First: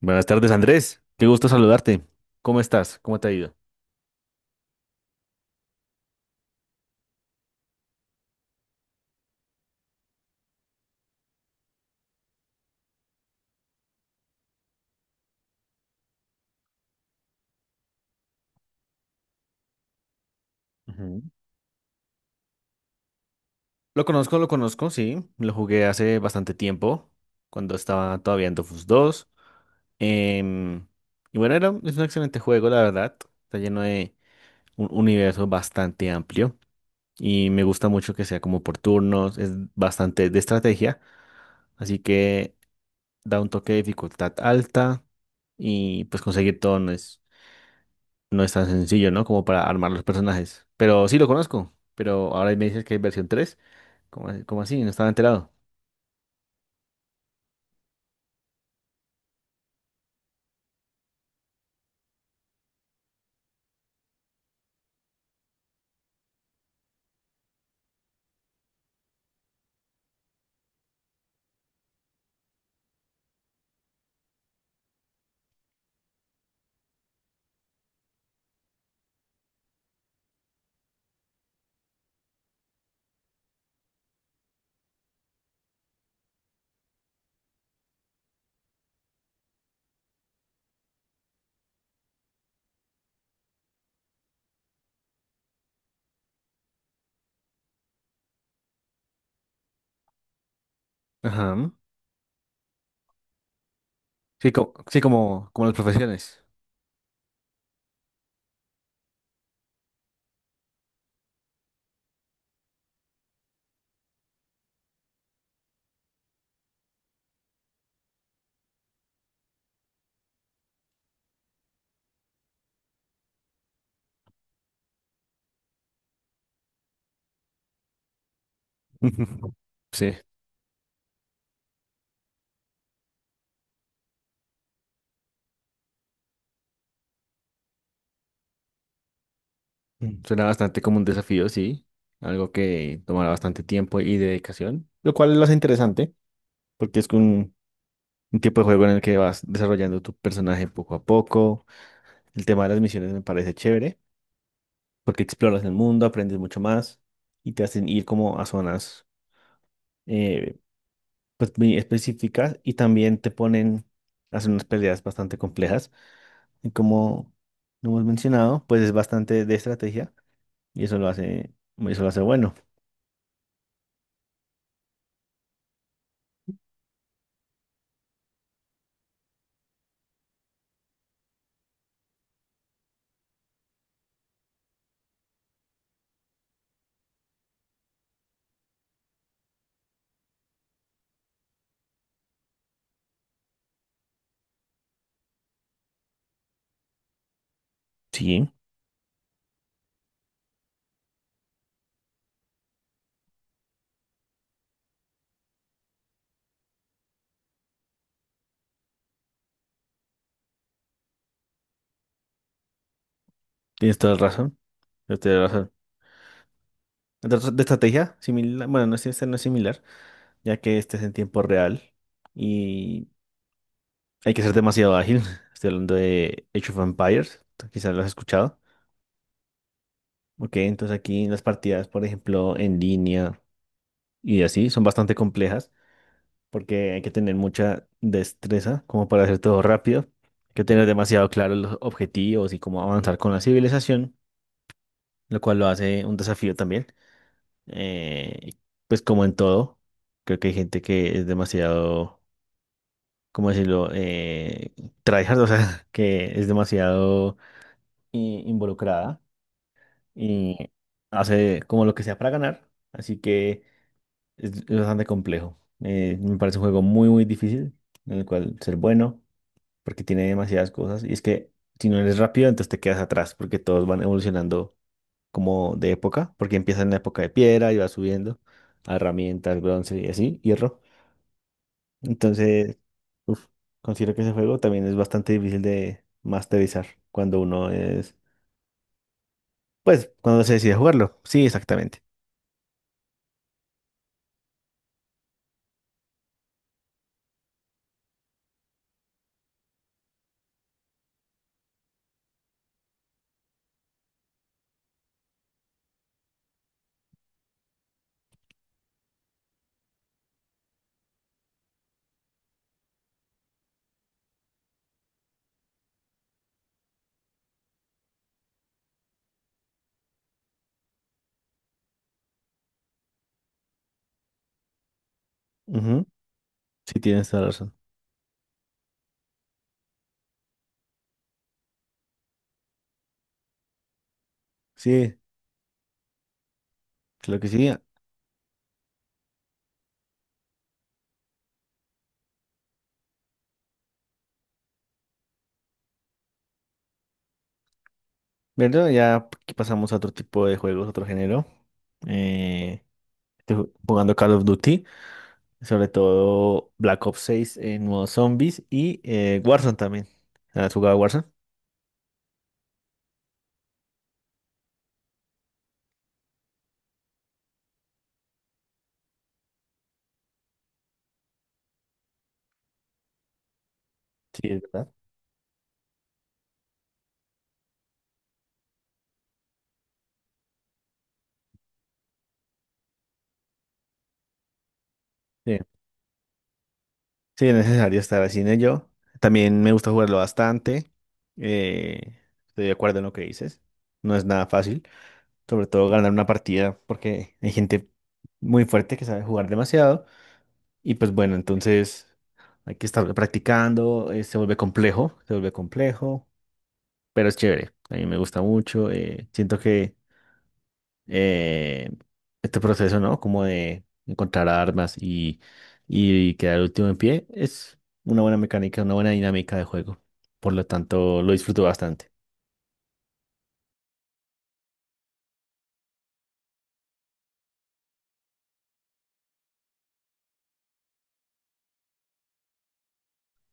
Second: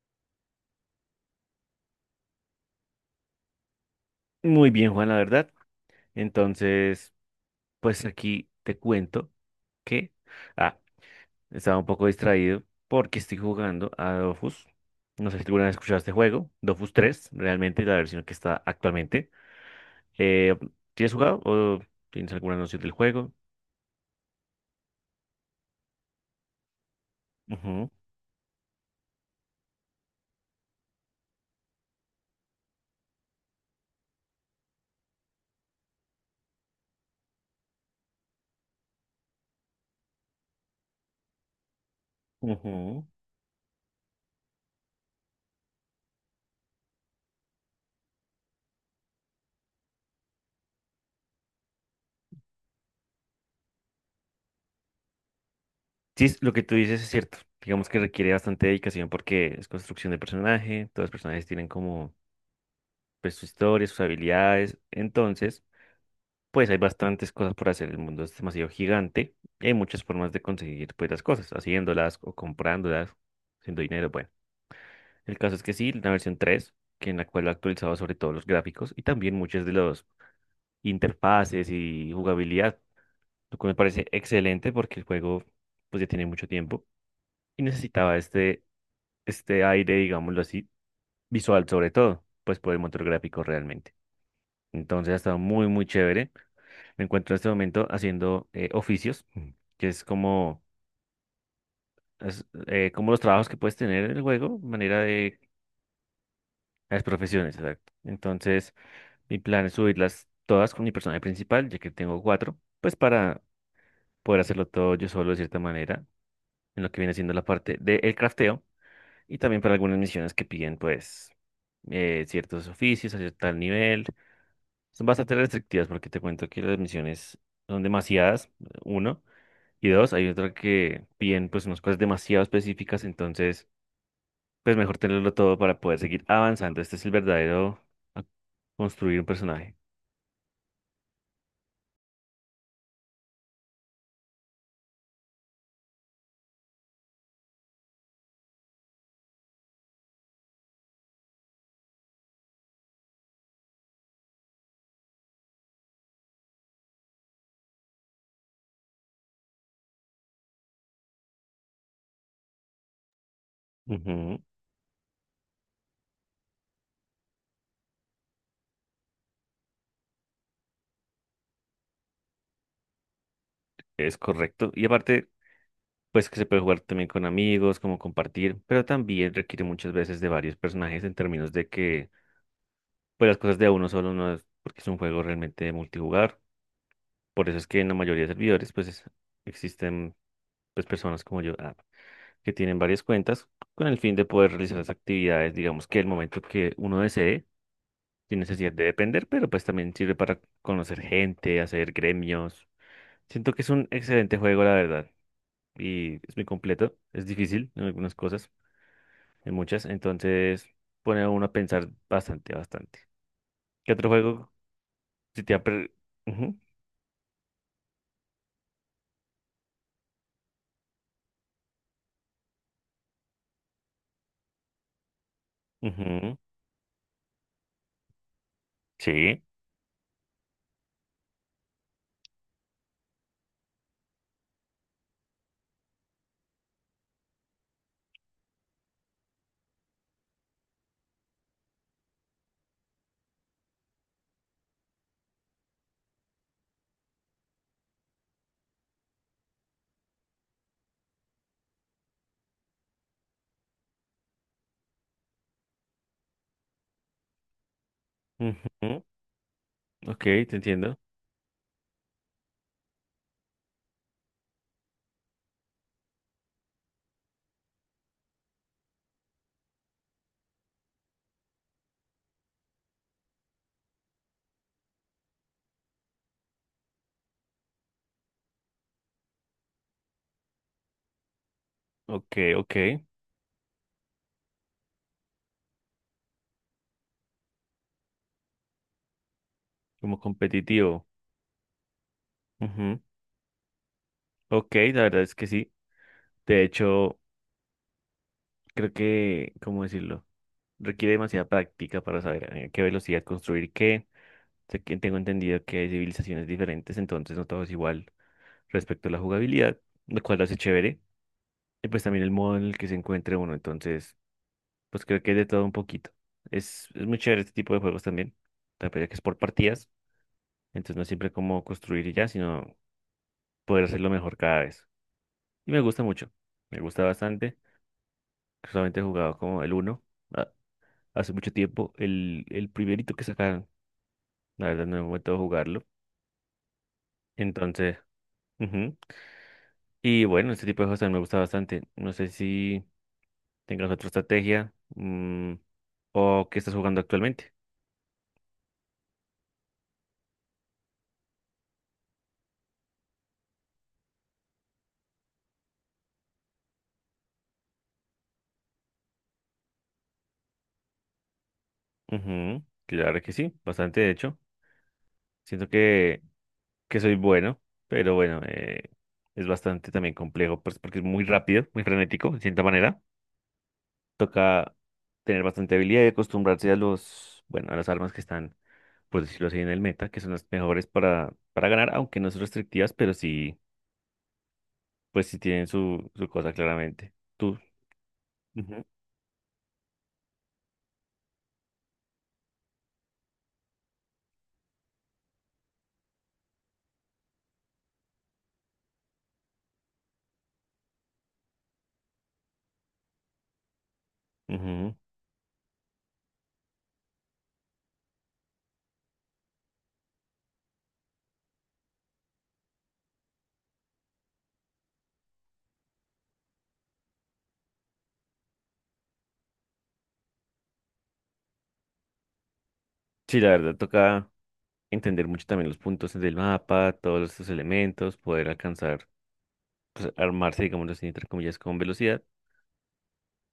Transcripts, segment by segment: Buenas tardes, Andrés. Qué gusto saludarte. ¿Cómo estás? ¿Cómo te ha ido? Muy bien, Juan, la verdad. Entonces, pues aquí te cuento que, ah, estaba un poco distraído porque estoy jugando a Dofus. No sé si alguna vez escuchaste este juego, Dofus tres realmente la versión que está actualmente. Eh, ¿Tienes Ujú. jugado o tienes alguna noción del juego? Lo conozco, sí. Lo jugué hace bastante tiempo, cuando Ujú, estaba todavía en Dofus dos. Em, y bueno, es un excelente juego, la verdad. Está lleno de un universo bastante amplio. Y me gusta mucho que sea como por turnos, es bastante de estrategia. Así que ujú. da un toque de dificultad alta. Y pues conseguir todo no es tan sencillo, ¿no? Como para armar los personajes. Pero sí lo conozco. Pero ahora me dices que hay versión 3. ¿Cómo, cómo así? No estaba enterado. Sí, lo que tú dices es cierto. Digamos que requiere bastante dedicación porque es construcción de personaje, todos los personajes tienen como pues, su historia, sus habilidades. Entonces, pues hay bastantes cosas por hacer. El mundo es demasiado gigante y hay muchas formas de conseguir pues las cosas, haciéndolas o comprándolas, haciendo dinero. Bueno, el caso es que sí, la versión 3, que en la cual ha actualizado sobre todo los gráficos y también muchas de los interfaces y jugabilidad, lo cual me parece excelente porque el juego pues ya tiene mucho tiempo y necesitaba este aire, digámoslo así, visual sobre todo, pues por el motor gráfico realmente. Entonces ha estado muy, muy chévere. Me encuentro en este momento haciendo oficios. Mm, que es como, Ajá. Como los trabajos que puedes tener en el Sí, juego, sí, manera de como, como las profesiones. las profesiones, exacto. Entonces, mi plan es subirlas todas con mi personaje principal, ya que tengo cuatro, pues para poder hacerlo todo yo solo de cierta manera, en lo que viene siendo la parte del crafteo, y también para algunas misiones que piden, pues, ciertos oficios a cierto nivel. Son bastante restrictivas porque te cuento que las misiones son demasiadas, uno. Y dos, Sí. hay otra que piden pues unas cosas demasiado específicas, entonces pues mejor tenerlo todo para poder seguir avanzando. Este es el verdadero a- construir un personaje. Mm. Suena bastante como un desafío, sí. Algo que tomará bastante tiempo y dedicación. Lo cual lo hace interesante. Porque es un tipo de juego en el que vas desarrollando tu personaje poco a poco. El tema de las misiones me parece chévere. Porque exploras el mundo, aprendes mucho más. Y te hacen ir como a zonas. eh, pues, muy específicas y también te ponen a Ujú, hacer unas peleas bastante complejas. Y como lo hemos mencionado, pues es bastante de estrategia y eso lo eso lo hace bueno. es correcto. Y aparte, pues que se puede jugar también con amigos, como compartir, pero también requiere muchas veces de varios personajes en términos de que pues las cosas de a uno solo no es porque es un juego realmente multijugador. Por eso es que en la mayoría de servidores existen pues personas como yo. Ah, que tienen varias cuentas con el fin de poder realizar las actividades, digamos que el momento que uno desee, sin Sí, necesidad de depender, pero pues también sirve para conocer gente, hacer gremios. Siento que es un excelente juego, la verdad, y es muy completo, es difícil en algunas cosas, en muchas, entonces pone a uno a pensar bastante, bastante. ¿Qué tienes otro toda la juego? razón. Tienes toda Si la te ha razón. Ujú, Entonces, de estrategia, similar, bueno, no es, este no es similar, ya que este es en tiempo real y hay que ser demasiado ágil. Estoy hablando ujú, de Age of Empires, quizás lo has escuchado. sí, Ok, entonces aquí las partidas, por ejemplo, en línea y así, son bastante complejas porque hay que tener mucha destreza como para hacer todo rápido. Hay que tener demasiado claro los objetivos y cómo avanzar con la civilización, lo cual lo hace un desafío también. Y pues como en todo, creo que hay gente que es demasiado, ¿cómo decirlo? Tryhard, o sea, que es demasiado ujú. involucrada Ok, y te entiendo. hace como lo que sea para ganar. Así que es bastante complejo. Me parece un juego muy, muy difícil, en el cual ser bueno, porque tiene demasiadas cosas. Y es que si no eres rápido, entonces te quedas atrás, porque todos van evolucionando como de época, porque empieza en la época de piedra y va subiendo a herramientas, bronce y así, hierro. Ok, ok. Entonces, uf, considero que ese juego también es bastante difícil de masterizar cuando uno es, pues, Como cuando se decide competitivo. jugarlo. Sí, exactamente. Ujú, ok, la verdad es que sí. De hecho, creo que, ¿cómo decirlo? Requiere demasiada práctica para saber a qué velocidad construir qué. Sé que tengo entendido que hay civilizaciones diferentes, entonces no todo es igual respecto a la jugabilidad, lo cual lo hace chévere. Y pues también el modo en el que se encuentre uno, entonces, pues creo que es de todo un poquito. Es muy chévere este tipo de juegos también, también ya que es por partidas, entonces no es siempre como construir y ya, sino poder hacerlo mejor cada vez. Y me gusta Ujú. mucho, me Sí, gusta tienes toda la bastante, razón. solamente he jugado como el uno ah, hace mucho tiempo, el primerito que sacaron. La verdad, no he Sí, vuelto a jugarlo. claro que sí. Entonces, ujú. Y bueno, este tipo de cosas me gusta bastante. No sé si tengas otra estrategia, mm, o qué estás jugando actualmente. Bueno, ya aquí pasamos a otro tipo de juegos, otro género. Eh, Estoy jugando Call of Duty. Sobre todo Black Ops 6 en modo zombies y Warzone también. ¿Has jugado Warzone? Ujú, claro que sí, bastante de hecho. Siento que soy bueno, pero bueno, es bastante también complejo pues, porque es muy rápido, muy frenético, de cierta manera. Sí, es Toca verdad. tener bastante habilidad y acostumbrarse a los, bueno, a las armas que están por decirlo así, en el meta, que son las mejores para ganar, aunque no son restrictivas, pero sí, pues sí Sí. tienen su cosa claramente. Sí, es Tú. necesario estar así en Ujú, ello. También me gusta jugarlo bastante. Eh, Estoy de acuerdo en lo que dices. No es nada fácil. Sobre todo ganar una partida porque hay gente muy fuerte que sabe jugar demasiado. Y pues bueno, entonces hay que estar practicando. Se vuelve ujú. complejo, se vuelve complejo, pero es chévere. A mí me gusta mucho. Siento que eh, este proceso, ¿no? Como de encontrar armas y quedar último en pie, es una buena mecánica, una buena dinámica de juego. Por lo tanto, lo disfruto bastante. Sí, la verdad, toca entender mucho también los puntos del mapa, todos estos elementos, poder alcanzar, pues, armarse, digamos así, entre comillas, con velocidad,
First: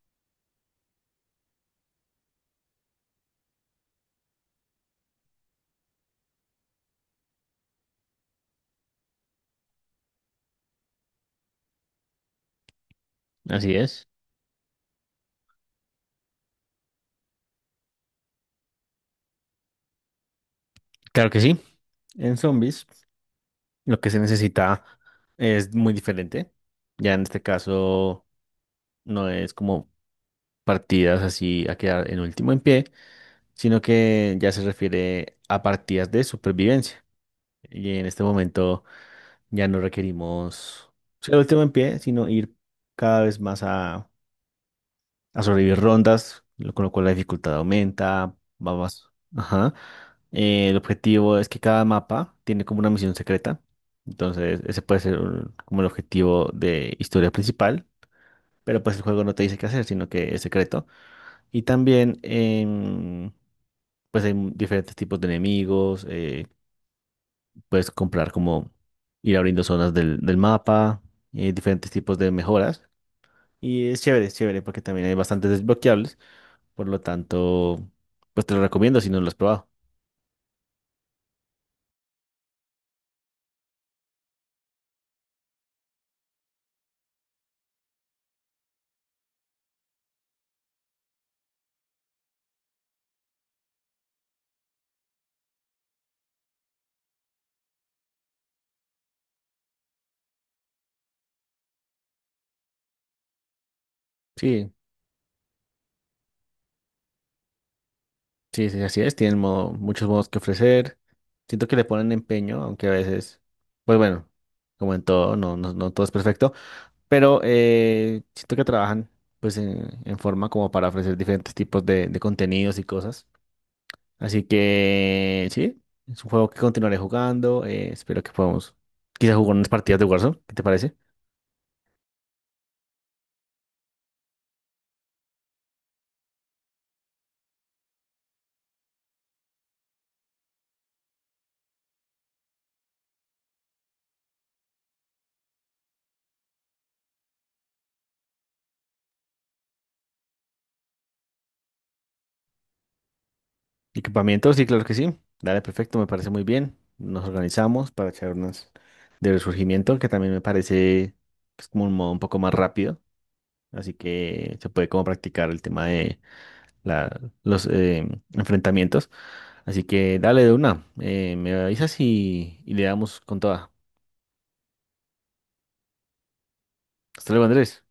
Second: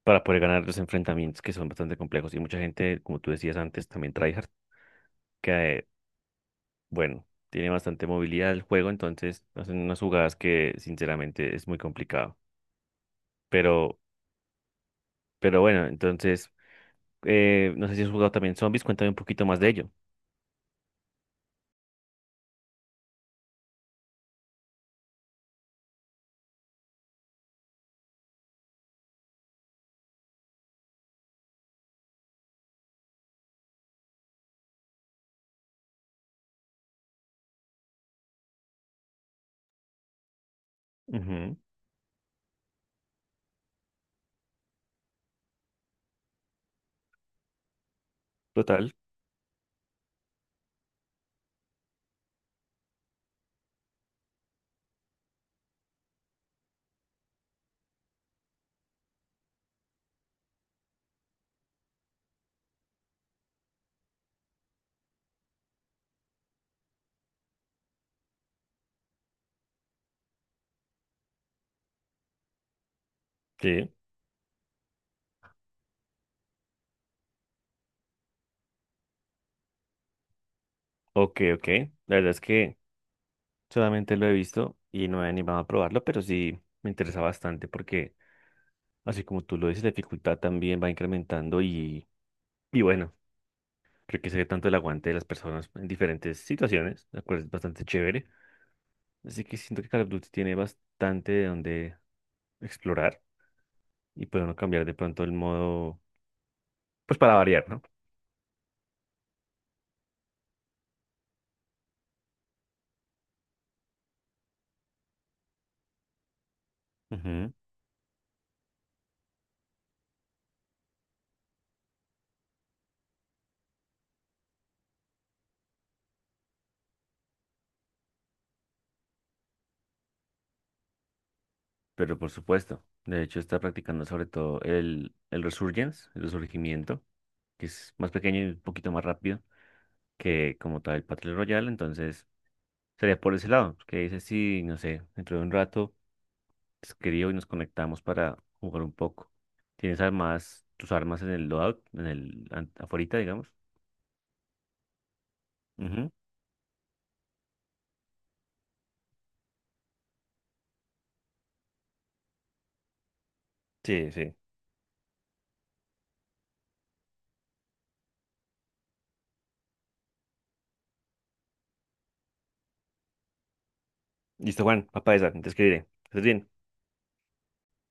para poder ganar los enfrentamientos que son bastante complejos. Y mucha gente, como tú decías antes, también tryhard, que, bueno, tiene bastante movilidad el juego, entonces hacen unas jugadas que, sinceramente, es muy complicado. Así Pero es. Pero bueno, entonces, no sé si has jugado también zombies, cuéntame un poquito más de ello. Claro que sí. En zombies, lo que se necesita es muy diferente. Ya en este caso, no es como partidas así a quedar en último en pie, sino que ya se refiere a partidas de supervivencia. Y en este momento... Ya no requerimos ser el Ujú, último en pie, sino ir cada vez más a sobrevivir rondas, con lo cual la dificultad aumenta, va total, más. Ajá. El objetivo es que cada mapa tiene como una misión secreta. Entonces, ese puede ser como el objetivo de historia principal, pero pues el juego no te dice qué hacer, sino que es secreto. Y también, pues hay diferentes tipos de enemigos, puedes comprar como ir abriendo zonas del mapa, diferentes tipos de mejoras. Y sí. Es chévere, porque también hay bastantes desbloqueables. Por lo tanto, pues te lo recomiendo si no lo has probado. Ok, ok. La verdad es que solamente lo he visto y no me he animado a probarlo, pero sí me interesa bastante porque, así como tú lo dices, la dificultad también va incrementando y bueno, creo que se ve tanto el aguante de las personas en diferentes situaciones, la cual es bastante chévere. Así que siento que Call of Duty tiene bastante de donde explorar y puede uno Sí, cambiar de pronto el modo, pues para variar, sí, sí, así es. Tienen modo- muchos modos que ofrecer. Siento que le ponen empeño, aunque a veces, pues bueno, como en todo, no, no, no todo es perfecto. Pero ¿no? Siento que trabajan pues en forma como para ofrecer diferentes tipos de contenidos y cosas. Así que sí, es un juego que continuaré jugando. Espero que podamos quizás jugar unas partidas de Warzone. ¿Qué te parece? Pero por supuesto, de hecho está practicando sobre todo el resurgence, el resurgimiento, que es más pequeño y un poquito más rápido que como tal el Battle Royale, entonces sería por ese lado, que dice si, no sé, dentro de un rato te escribo y nos conectamos para jugar un poco. ¿Tienes armas, tus armas en el loadout, en el aforita, digamos? Equipamiento, sí, claro que sí. Dale, perfecto, me Ujú. parece muy bien. Nos organizamos para charlas de resurgimiento, que también me parece pues, como un modo un poco más rápido. Así Sí, sí. que se puede como practicar el tema de los enfrentamientos. Así que dale de una. Me avisas y le damos con toda. Listo, Juan, papá esa, te escribiré. ¿Estás bien? Hasta luego, Andrés.